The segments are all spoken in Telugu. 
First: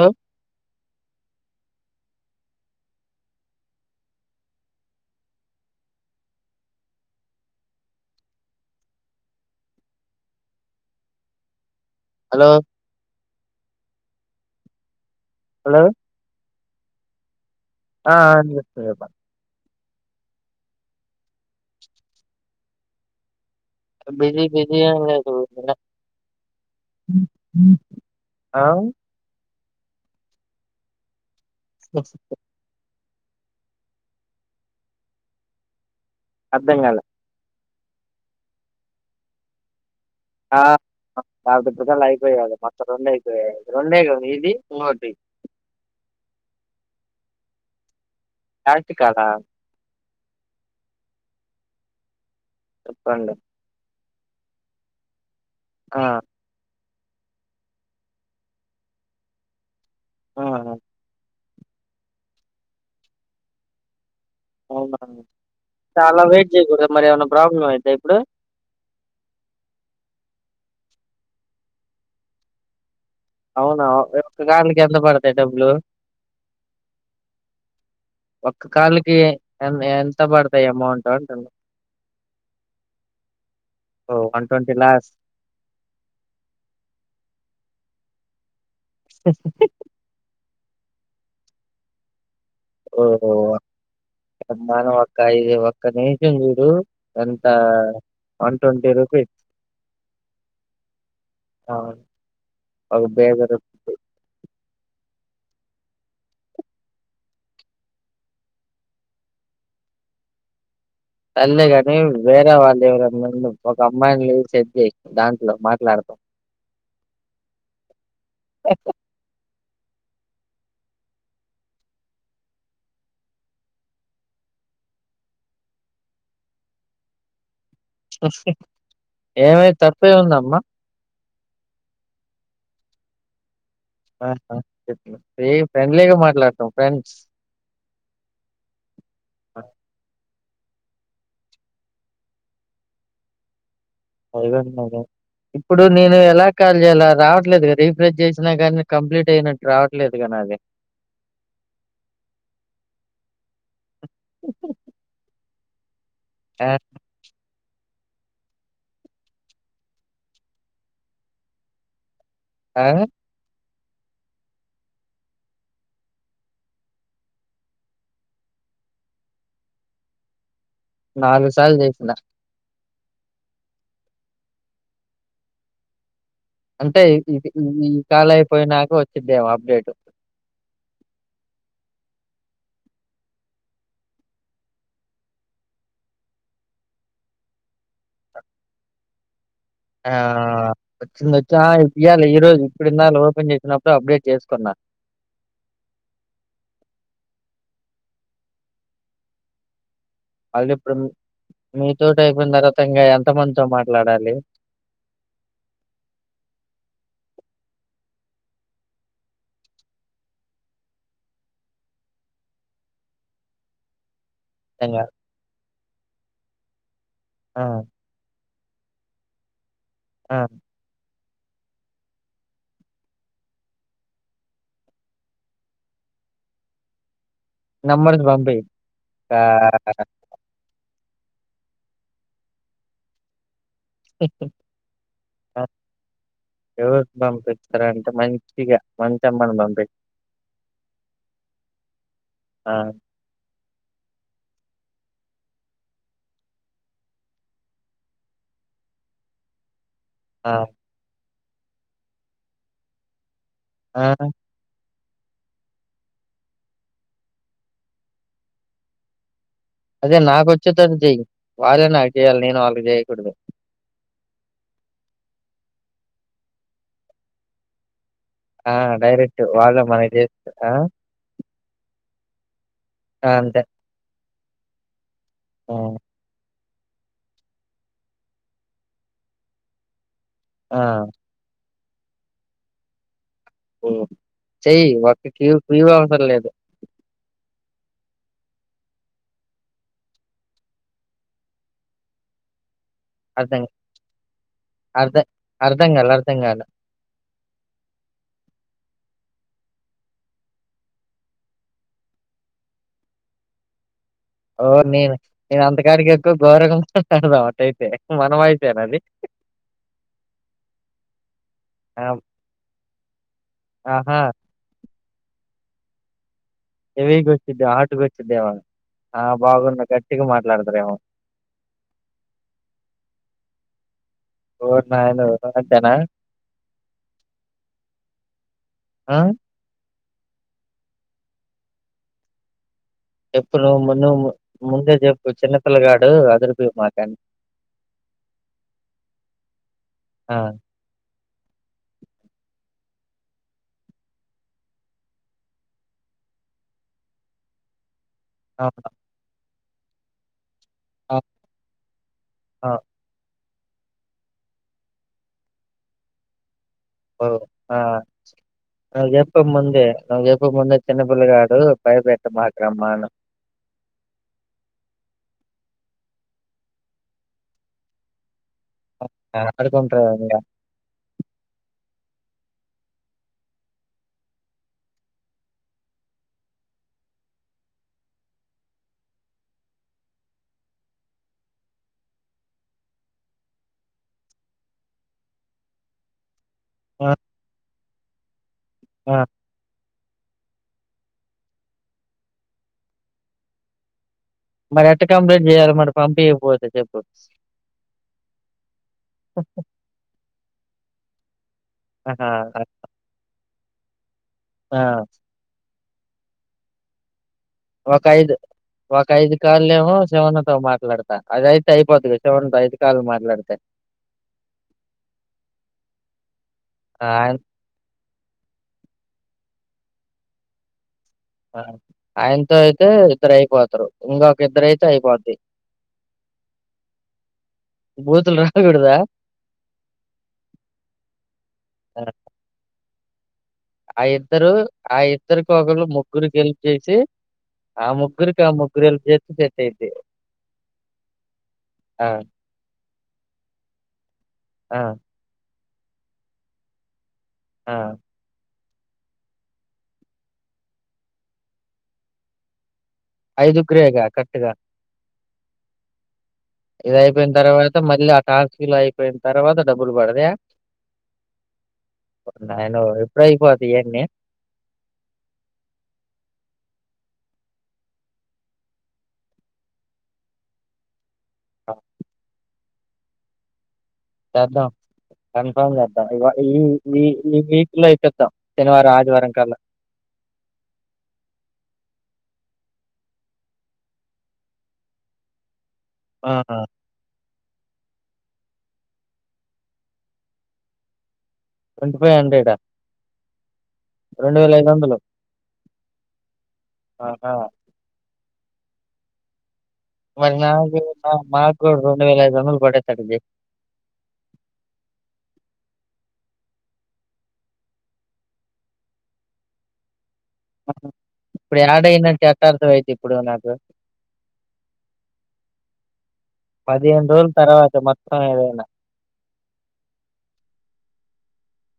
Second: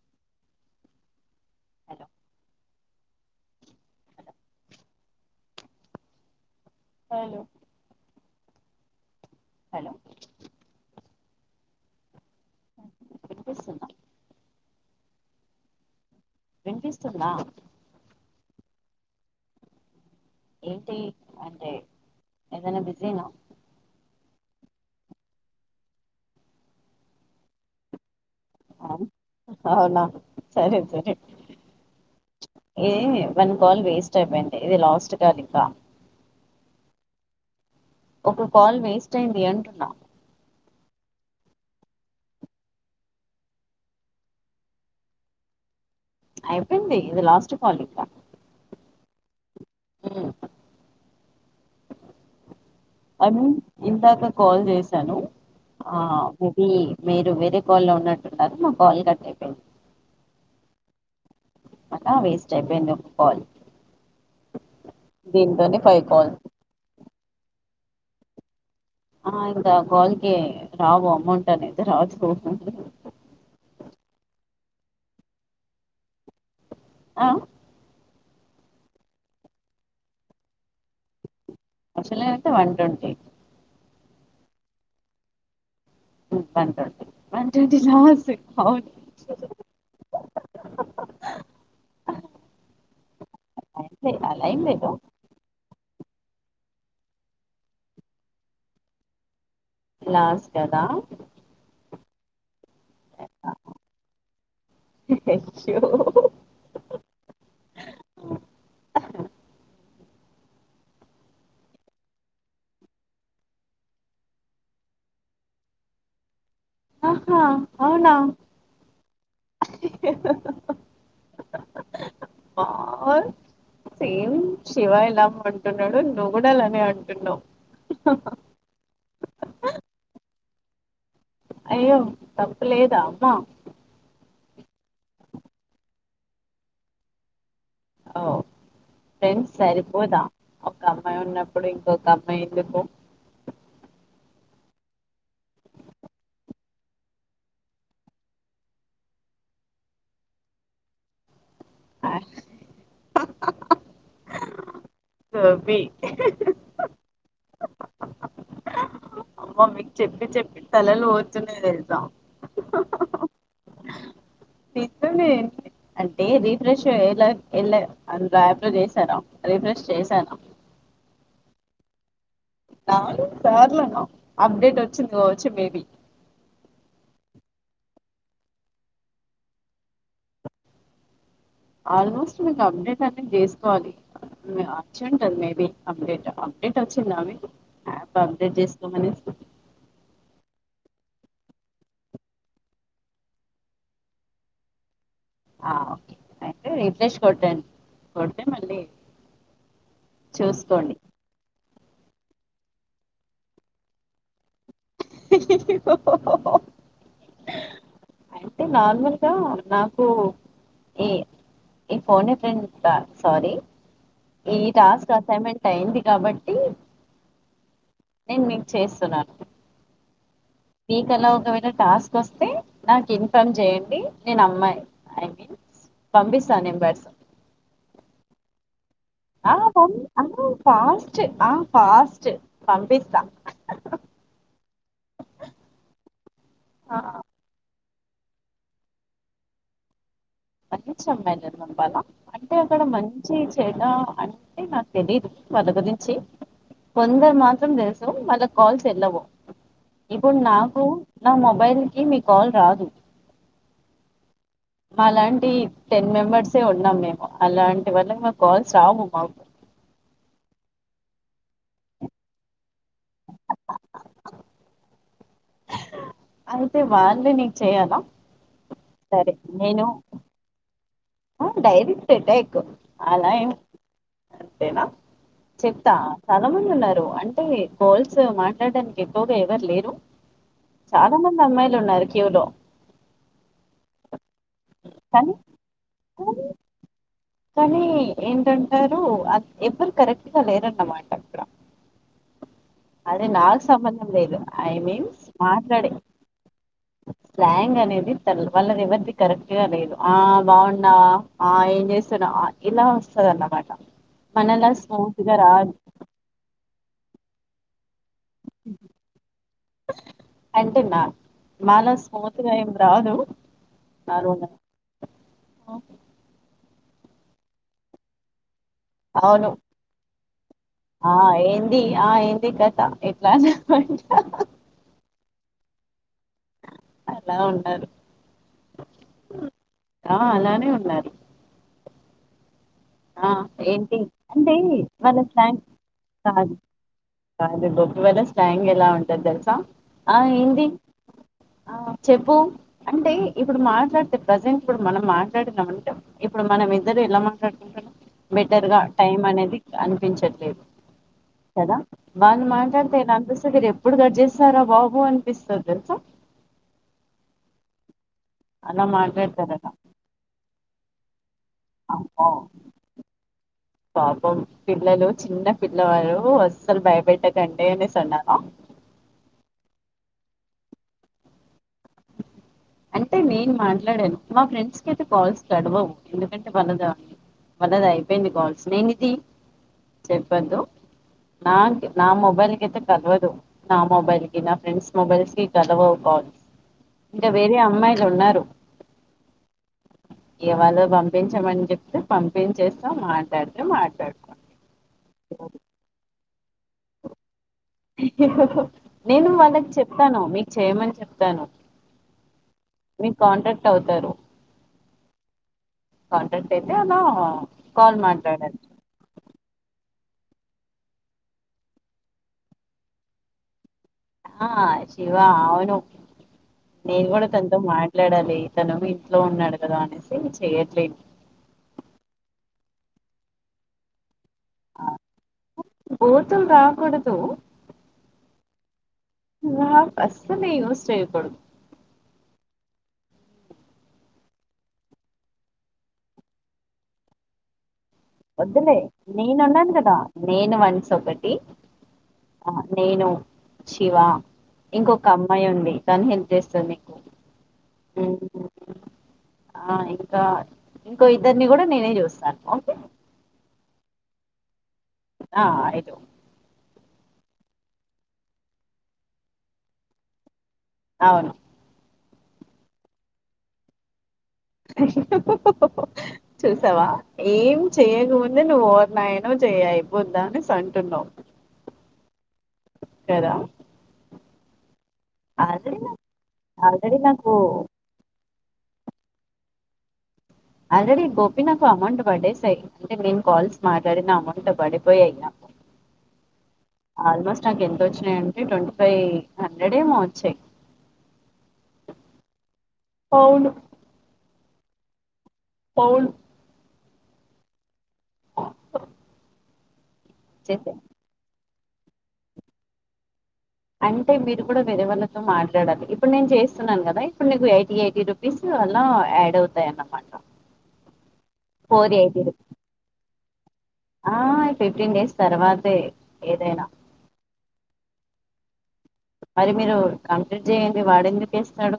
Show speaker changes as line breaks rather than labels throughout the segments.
ఆ
హలో అవును హలో
హలో
వినిపిస్తుందా
హలో
వినిపిస్తుందా
ఆ ఆ విన్పిస్తుంది చెప్పండి
ఏంటి అంటే ఏదైనా బిజీనా
బిజీ బిజీ ఏమి లేదు ఆ
అవునా సరే సరే
ఆఓ
ఎ వన్ కాల్ వేస్ట్ అయిపోయింది ఇది లాస్ట్ కాల్ ఇంకా
అర్ధంకాలే
ఒక కాల్ వేస్ట్ అయింది అంటున్నా
ఆ కాబటి బజలు అయిపోయేయ్ మొత్తం రెండు అయిపోయాయి రెండే గా ఇది ఇంకోటి
అయిపోయింది ఇది లాస్ట్ కాల్ ఇంక
కాదా
అ ఐ
చెప్పండి
మీన్ ఇంతాక కాల్ చేశాను ఆ మికీ మీరు వేరే కాల్లో ఉన్నట్టున్నారు మా కాల్ కట్ అయిపోయింది
ఆ
మకా వేస్ట్ అయిపోయింది ఒక కాల్
అవున
దీంతోనే ఫైవ్
చాలా
కాల్స్
వెయిట్ చేయకూడదు మరి ఏమైనా ప్రాబ్లం అయితే ఇప్పుడు
ఆ ఇంకా కాల్ కి రావు అమౌంట్ అనేది రాదు
అవునా ఒక్కగానికి ఎంత పడతాయి డబ్బులు
ఆ
ఒక్క కాల్కి ఎ ఎంత పడతాయి అమౌంట్ అంటు
అసలు అయితే వన్ ట్వంటీ
ఓ వన్ ట్వీ లాస్ట్
బ ట్ంట వన్ ట్ంటీ రాదు నవును
[inaudible]
[inaudible] [unintelligible]
ఓహో
అదే, అలా ఏం లేదు
అమ్మాను అక్కయి ఇక్క నేచం చూడు ఎంత వన్ ట్వంటీ రూపీస్
లాస్ కదా
ఒగా బేగర [unintelligible]
అయ్యో
సర్లే కాని వేరే వాళ్ళు ఎవర ఒక అమ్మాయిని చూసి సెట్ చెయ్ దాంట్లో మాట్లాడతా [inaudible]
ఆహా అవునా ఆ సేమ్ శివ ఇలామ అంటున్నాడు నువ్వు కూడా అలానే అంటున్నావు
ఏమై తప్పే ఉందమ్మా
అయ్యో తప్పు లేదా అమ్మా
ఫ్రెండ్లీగా మాట్లాడతాం ఫ్రెండ్స్
ఓ ఫ్రెండ్ సరిపోదా ఒక అమ్మాయి ఉన్నప్పుడు ఇంకొక అమ్మాయి ఎందుకు
అదిగద ఇప్పుడు నేను ఎలా కాల్ చేయాల రావట్లేదుగదా రీఫ్రెష్ చేసినా గానీ కంప్లీట్ అయినట్టు రావట్లేదుగాను అదే
ఆ
ఆ
అమ్మ మీకు చెప్పి చెప్పి తలలు పోతున్నయి తెలుసా
ఆ
ఇద్దనే అంటే రిఫ్రెష్ ఎలా వెళ అందు యాప్లో చేశాను రిఫ్రెష్ చేశాను
నాలుగు సాల్ జేసినా
అవును సర్లే అప్టేట్ వచ్చింది వచ్చి మేబి
అంటే ఈ కాల్ అయిపోయినాక వచ్చిదేమో అప్డేట్
ఆల్మోస్ట్ మీకు అప్డేట్ అన్ని చేసుకోవాలి అచ్చింటుంది మేబి అప్డేట్ అప్డేట్ వచ్చిందా మీకు యాప్ అప్డేట్ చేసుకోమని
ఆ వచ్చింది వచ్చా ఇప్పు ఇయాలె ఈ రోజు ఇప్పుడు ఇందాల ఓపెన్ చేసినప్పుడు అప్డేట్ చేసుకున్నా
ఆ ఓకే అయితే రీఫ్రెష్ కొట్టండి కొడ్తే మళ్ళీ
మళ్ళీ ఇప్పుడు
చూసుకోండి
మీతోటి అయిపోయిన తర్వాత ఇంగా ఎంత మందితో మాట్లాడాలి
ఓ అయితే నార్మల్గా నాకు ఏ ఈ ఫోన్ ఏ ఫ్రెండ్ సారీ ఈ
ఇంగా
టాస్క్ అసైన్మెంట్ అయింది కాబట్టి
ఆ
నేను మీక్ చేస్తున్నాను
ఆ
మీకలా ఒకవేళ టాస్క్ వస్తే నాకు ఇన్ఫార్మ్ చేయండి నేను అమ్మాయి ఐ మీన్ పంపిస్తా నెంబర్స్
నమ్మర్స్ బంపి
ఆ పం ఆ ఫాస్ట్ ఆ ఫాస్ట్ పంపిస్తా ఆ!
ఎవరికి పంపి సర అంటే మంచిగా మంచి అమ్మను పంపి
మంచి అమ్మాయి నే పంపాలా అంటే
ఆ!
అక్కడ మంచి చెడా అంటే నాకు తెలీదు వాళ్ళ గురించి కొందరు మాత్రం తెలుసు వాళ్ళకు కాల్స్ ఎల్లవు ఇప్పుడు
ఆ!
నాకు నా మొబైల్ కి మీ కాల్ రాదు
ఆ
మాలాంటి టెన్ మెంబర్సే ఉన్నాం మేము అలాంటి వాల్లకు మాకు కాల్స్ రావు మాకు
అదే నాక వచ్చే తడితి చేయ్ వాళ్ళే నాకు చెయాలి నేను వాళ్ళకి చేయకూడదు
అయితే వాళ్ళే నీకు చెయాలా
ఆ డైరెక్ట్ వాళ్ళ మనకి ఆ
ఆ డైరెక్ట్ అటాక్
ఆ!
అలా ఏం
అంతే. ఆ!
చెప్తా చాలా మంది ఉన్నారు అంటే కాల్స్ మాట్లాడడానికి ఎక్కువగా ఎవరు లేరు
ఆ!
చాలా మంది అమ్మాయిలు ఉన్నారు క్యూ లో
మ్ చెయ్యి వక్కకి క్యూ ఆఫర్
కానీ
లేదు
కానీ ఏంటంటారు అ ఎవరు కరెక్ట్ గా లేరన్నమాట అక్కడ అదే నాకు
అర్థం
సంబంధం లేదు ఐ
అర్ధ
మీన్స్
అర్థం
మాట్లాడే
కాలే అర్థం కాలే
స్లాంగ్ అనేది త్తరు వాళ్ళది ఎవరిది కరెక్ట్గా లేదు ఆ బాగున్నావా ఆ ఏం చేస్తున్నా అ ఇలా వస్తదన్నమాట
ఓ నేను నేను అంతగడానికి ఎక్కువ గౌరవం అంటడదా అటైతే
అంటే న మాల స్మూతగా ఎందు కాదు
అహ
అ
హెవీగా వచ్చిద్ది హార్డ్ గా వచ్చిదేమో
అవును ఆహ్ ఏంది ఆహ్ ఏంది కథ ఎట్లా అనూ. ఆహ్.
ఓరి నాయనో అంతేనా.
ఎలా ఉన్నారు.
ఆ
ఆహ్ అలానే ఉన్నారు. ఆహ్
చెప్పు నువ్వు ము-
ఏంటి
నువ్వు ము-
అంటే
ముందే
వాళ్ళ
చెప్పు చిన్న
స్లాంగ్
పిల్లగాడు
కాదు.
అదిరిపోయావు మాకని
కాదు బొక్ వేల స్లాంగ్ ఎలా ఉంటది తెలుసా ఆహ్
ఆ!
ఏంది. ఆహ్ చెప్పు. అంటే ఇప్పుడు మాట్లాడితే ప్రజెంట్ ఇప్పుడు మనం మాట్లాడినంమంటే ఇప్పుడు మనం ఇద్దరు ఎలా మాట్లాడుతు బెటర్ గా
అవును.
టైమ్ అనేది అనిపించట్లేదు.
ఆ!
కదా వాళ్లు
ఆ!
మాట్లాడితే నాకు సి. మీరు ఎప్పుడు కట్ చేస్తారా బాబు అనిపిస్తది తెలుసా.
ఓ ఆహ్.
అలా
నాకు చెప్పు
మాట్లాడతారట
ముందే నాకు చెప్పకుండా చిన్నపిల్ల గాడు
అమ్మో
భయపెట్టమాక్రుమ్మ.
పాపం పిల్లలు చిన్న. పిల్లవాలు అస్సలు భయపెట్టకండి అనేసి అన్నారా.
ఆహ్ ఆడుకుంటారు కదండీ ఇంకా.
అంటే నేను మాట్లాడాను మా ఫ్రెండ్స్ కైతే కాల్స్ కలవవు ఎందుకంటే వలదా. వాళ్ళది అయిపోయింది కాల్స్ నేను ఇది చెప్పొద్దు. నాకి నా మొబైల్ కయితే కలవదు నా మొబైల్ కి నా ఫ్రెండ్స్ మొబైల్స్ కి ఫ్రెండ్స్ కలవవు. ఆహ్.
ఆ!
ఇంకా వేరే అమ్మాయిలు ఉన్నారు.
ఆ!
ఇగ వాళ్ళు పంపించమని చెప్తే పంపించేస్తాం మాట్లాడితే మాట్లాడుతాం.
మరి ఎట్లా కంప్లీట్ చేయాలి మరి పంపింయకపోతే చెప్పు.
ఇహ్ ఇహ్ ఆహ్ నేను వాళ్ళకు చెప్తాను మీకు చేయమని చెప్తాను.
ఆహ్ కరెక్ట్.
మీకు కాంటాక్ట్ అవుతారు.
ఆహ్.
కాంటాక్ట్ అయితే అలా. కాల్
ఒక ఐదు
మాట్లాడాలి
ఒక ఐదు కాల్ ఏమో. శివన్న తో మాట్లాడతా అది అయితే అయిపోతాదిగ శివన్న తో ఐదు కాలు మాట్లాడితే.
ఆహ్ శివ అవును నేను
ఆ!
కూడా
ఆయన
తనతో మాట్. మాట్లాడాలి తను ఇంట్లో ఉన్నాడు కదా అనేసి చేయట్లేదు.
ఆయనతో అయితే ఇద్దరు అయిపోతరు ఇంకా. ఇద్దరయితే అయిపోద్ది
బూతులు రాకూడదు
బూతులు రాకూడదా.
ఆహ్ అస్సలే యూస్ చేయకూడదు.
ఆహ్. ఆ ఇద్దరు ఆ ఇద్దరికి ఒకళ్ళు ముగ్గురుకి హెల్ప్ చేసి. ఆ ముగ్గురికి ఆ
వద్దులే
ముగ్గురు హెల్ప్ చేస్తే
నేను
సెట్
అన్నాను
అయిద్ది.
కదా నేను వన్స్ ఒకటి.
ఆ!
ఆహ్ నేను శివ
ఆ!
ఇంకొక అమ్మాయి ఉంది. తానే హెల్ప్ చేస్తుంది నీకు
ఆహ్.
ఆహ్ ఇంకా ఇంకో ఇద్దరిని కూడా నేనే చూస్తాను ఓకే.
ఐదుగురేగా కరక్ట్గా.
ఆహ్ ఐదుగురే.
ఇది అయిపోయిన్ తర్వాత మళ్ళీ ఆ టాస్కులు అయిపోయిన్ తర్వాత డబ్బులు పడ్తయా
అవును
ఓరి నాయనో ఎప్పుడైపోతయి ఇయన్ని
చూసావా ఏం చేయకముందే నువ్వు ఓర్నాయనో చేయ అయిపోద్దా అనేస్ అంటున్నవ్
అ
కదా
చేద్దాం కన్ఫామ్
ఆల్రెడీ నాకు
చేద్దాం ఇగో ఈ
ఆల్రెడీ
ఈ
నాకు
ఈ వీక్లో చేసేద్దాం శనివారం ఆదివారం కల్ల
ఆల్రెడీ గోపి నాకు అమౌంట్ పడేసాయి అంటే నేను కాల్స్ మాట్లాడిన అమౌంట్ పడిపోయాయి నాకు
ఆ!
ఆల్మోస్ట్ నాకెంతొచ్చినయి యం టే ట్వంటీ ఫైవ్ హండ్రెడ్ ఏమో వచ్చాయి.
ట్వంటీ ఫైవ్ హండ్రెడ
పౌలు
రెండు వేల ఐదు వందలు
అవున్
ఆహా మరి
చేసాయి
నాకు మాక్కూడా రెండు వేల ఐదు వందల్ పడేతట్టు చెయ్
అంటే మీరు కూడా వేరవళ్ళతో మాట్లాడాలి. ఇప్పుడ్ నేన్ చేస్తున్నాను కదా ఇప్పుడు నీకు ఎయిటీ ఎయిటీ రూపీస్ సో అలా యాడ్ అవుతాయన్నమాట.
ఇప్పుడు యాడ్ అయిందంటే ఎట్టా అర్థం అయ్యిది ఇప్పుడు నాకు
ఆ ఫిఫ్టీన్ డేస్ తర్వాతే ఏదైనా
పదిహేన్ రోజుల్ తర్వాత మొత్తం ఏదైనా
మరి మీరు కంప్లీట్ చేయండి వాడెందుక్ ఏస్తడు.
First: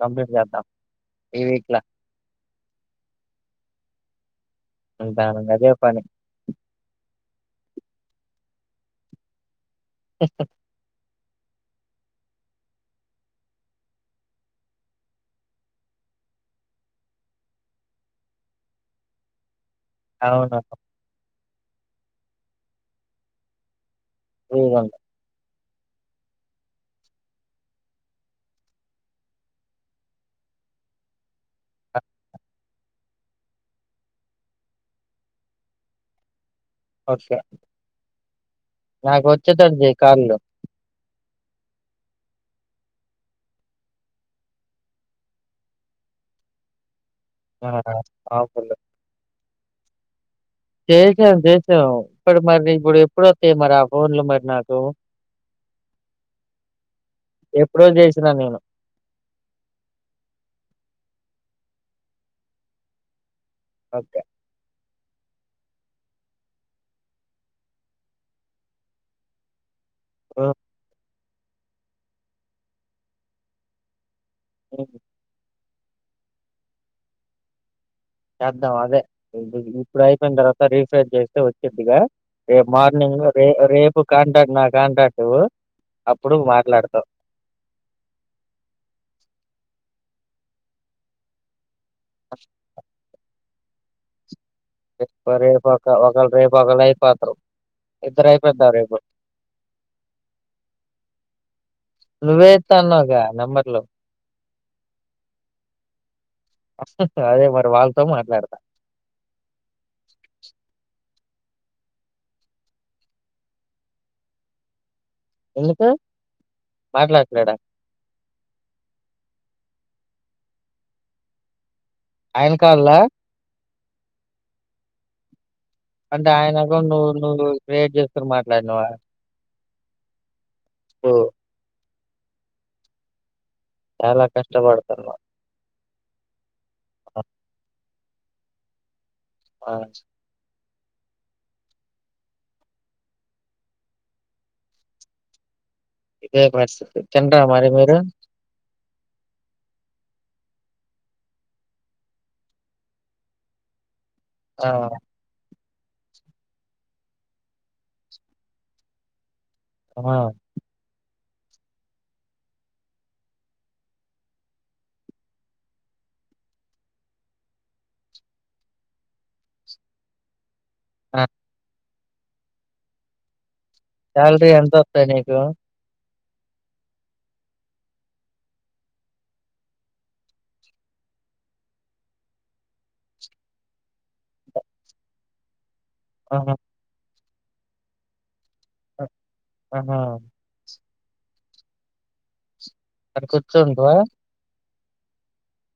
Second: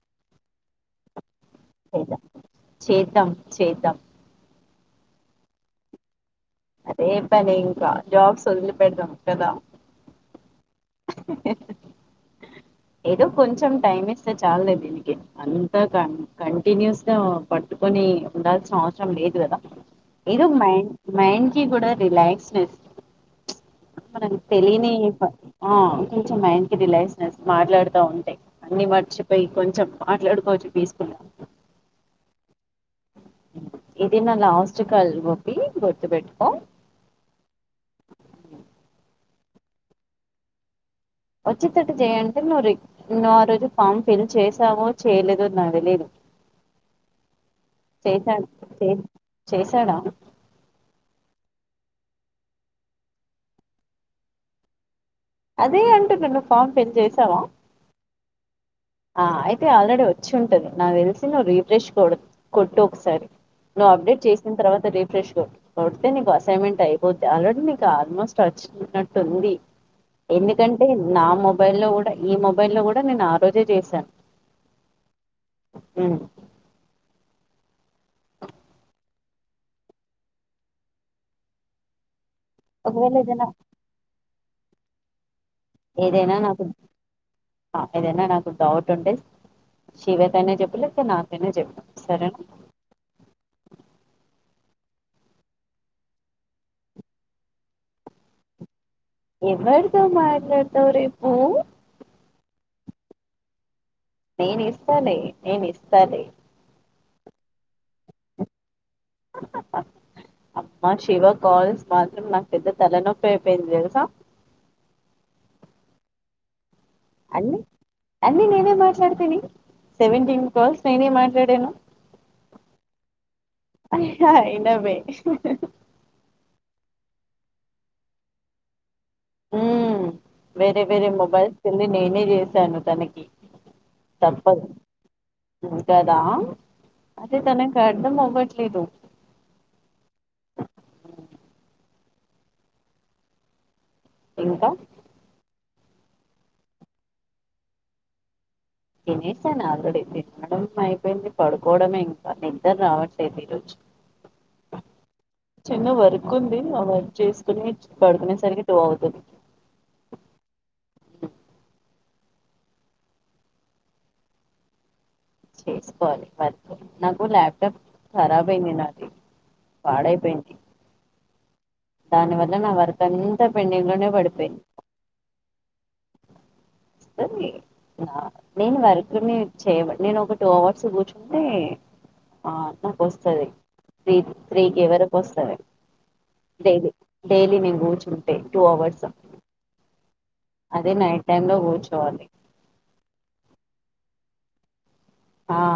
కంప్లీట్ చేద్దాం ఈ వీక్‌ల
చేద్దాం చేద్దాం.
అంతే అని గదే పని
అదే పని ఇంక జాబ్స్ వదిలి పెడ్దాం కదా ఏదో కొంచం టైం ఇస్తే చాల్లే దీనికి అంతా కంటిన్యూస్గ పట్టుకొని నీ ఉండాల్సిన అవసరం లేదు కదా ఏదో
అవును.
మైండ్ మైండ్కి కూడా రిలాక్స్నెస్ మనకు
ఫ్రీగా
తెలీని
ఉండు.
ఆ కొంచం మైండ్కి రిలైస్నెస్ మాట్లాడ్తా ఉంటే అన్ని మర్చిపోయి కొంచం మాట్లాడుకొ వేస్కొల ఇదే నా లాస్ట్ కాల్ గోపి గుర్తు పెట్కో
ఓకే నాక్ వచ్చేతట్టు చెయ్ కాల్లు
వచ్చేటట్టు చేయంటే నువ్ నువ్వు ఆ రోజు ఫామ్ ఫిల్ చేశావో చేయలేదో నాక్ తెలీదు.
ఆ!
చేసాడు.
ఆఫర్‌లు.
చే చేశాడా?
చేసాం చేసాం ఇప్పుడ్ మరి ఇప్పుడు ఎప్పుడు వస్తయి మరి ఆ ఫోన్లు మరి నాకు
అదే అంటున్న నువ్ ఫార్మ్ ఫిల్ చేసావా
తిన నేను
ఆ అయితే ఆల్రెడీ వచ్చి ఉంటది నావ వెలిసి నువ్వు రీఫ్రెష్ కొడు కొట్టు ఒకసారి నువ్వు
ఓకే.
అప్డేట్ చేసిన తర్వాత రే ఫ్రెష్ కొ కొడితే నీకు అసైన్మెంట్ అయిపోద్ది, ఆల్రెడీ నీకు ఆల్మోస్ట్ వచ్చినట్టు ఉంది.
హ్మ్.
ఎందుకంటే నా మొబైల్ లో కూడా ఈ మొబైల్ లో కూడా నేను ఆ రోజే చేశాను.
ఓకే
అ
చేద్దాం అదే ఇప్పు ఇప్పుడు అయిపోయిన తర్వాత రీఫ్రెష్ చేస్తే వచ్చిదిగా రేపు
ఒకవేళ
మార్నింగ్లో
ఏదైనా
రే రేపు కాంటక్ట్ నా కాంటాక్టు
ఏదైనా నాకు అ ఏదైనా నాకు డౌట్ ఉంటే శివేతనే చెప్పు లేక నాకైనా చెప్పు సరేన
రే రేపు ఒక వకలు రేపు ఒకలై అయిపోతరు. ఇద్దరు అయిపోద రేపు
ఎవరతో మాట్లాడతావ్ రేపు?
నువేతాన్నాగా నంబర్ లు
నేను ఇస్తాలే నేను ఇస్తాలే
మాస్కత్త అదే మరి వాళ్ళతో మాట్లాడతా
అమ్మా శివ కాల్స్ మాత్రం నాకు పెద్ద తలనొప్పయ్ పోయింది తెలుసా?
ఎందుకు మాట్లాడట్లేడా?
అన్ని అన్ని నేనే మాట్లాడతని సెవెంటీన్ కల్స్ నేనే మాట్లాడేను
ఆయన కాల్లా
అయ్యా ఇన్డవే హ్హ్హ్
అంటే ఆయన అకౌంట్ నువ్వు నువ్వు క్రియేట్ చేసుకుని మాట్లాడినావా?
ఉమ్ వేరే వేరే మొబైల్స్ కింది నేనే చేసాను తనకి
చాలా
తప్పదు
కష్టపడతున్నావు
ఉమ్, కదా అదే తనకు అర్థం అవ్వట్లేదు.
ఆ
ఇంకా
ఇదే పరిస్థితి తినరా మరి మీరు?
తినేసాను ఆల్రెడీ తినడం అయిపోయింది. పడుకోవడమే ఇంకా నిద్దర రావట్లేదు ఈరోజు
ఆ
చిన్న వర్క్ ఉంది. ఆ వర్క్ చేసుకుని పడుకునేసరికి టు అవుతుంది.
ఆమ
చేసుకోవాలి పర్లు నాకు ల్యాప్టాప్ ఖరాబ్ అయింది నాది పాడైపోయింది
ఆ!
దాని వల్ల నా వరకంత
సాలరి ఎంత వత్తాయి నీకు?
స్తంది నేను వర్క్ని చేయబడి నేను ఒక టూ అవర్స్ కూర్చుంటే ఆ నాకు వస్తది త్రీ త్రీకి వరకు వస్తది.
ఆహా
డైలీ డైలీ నేను గూచును
అ ఆహ
అదే నైట్ టైమ్ లో కూర్చోవాలి.
అటు కూర్చోంటవా?
ఆఆ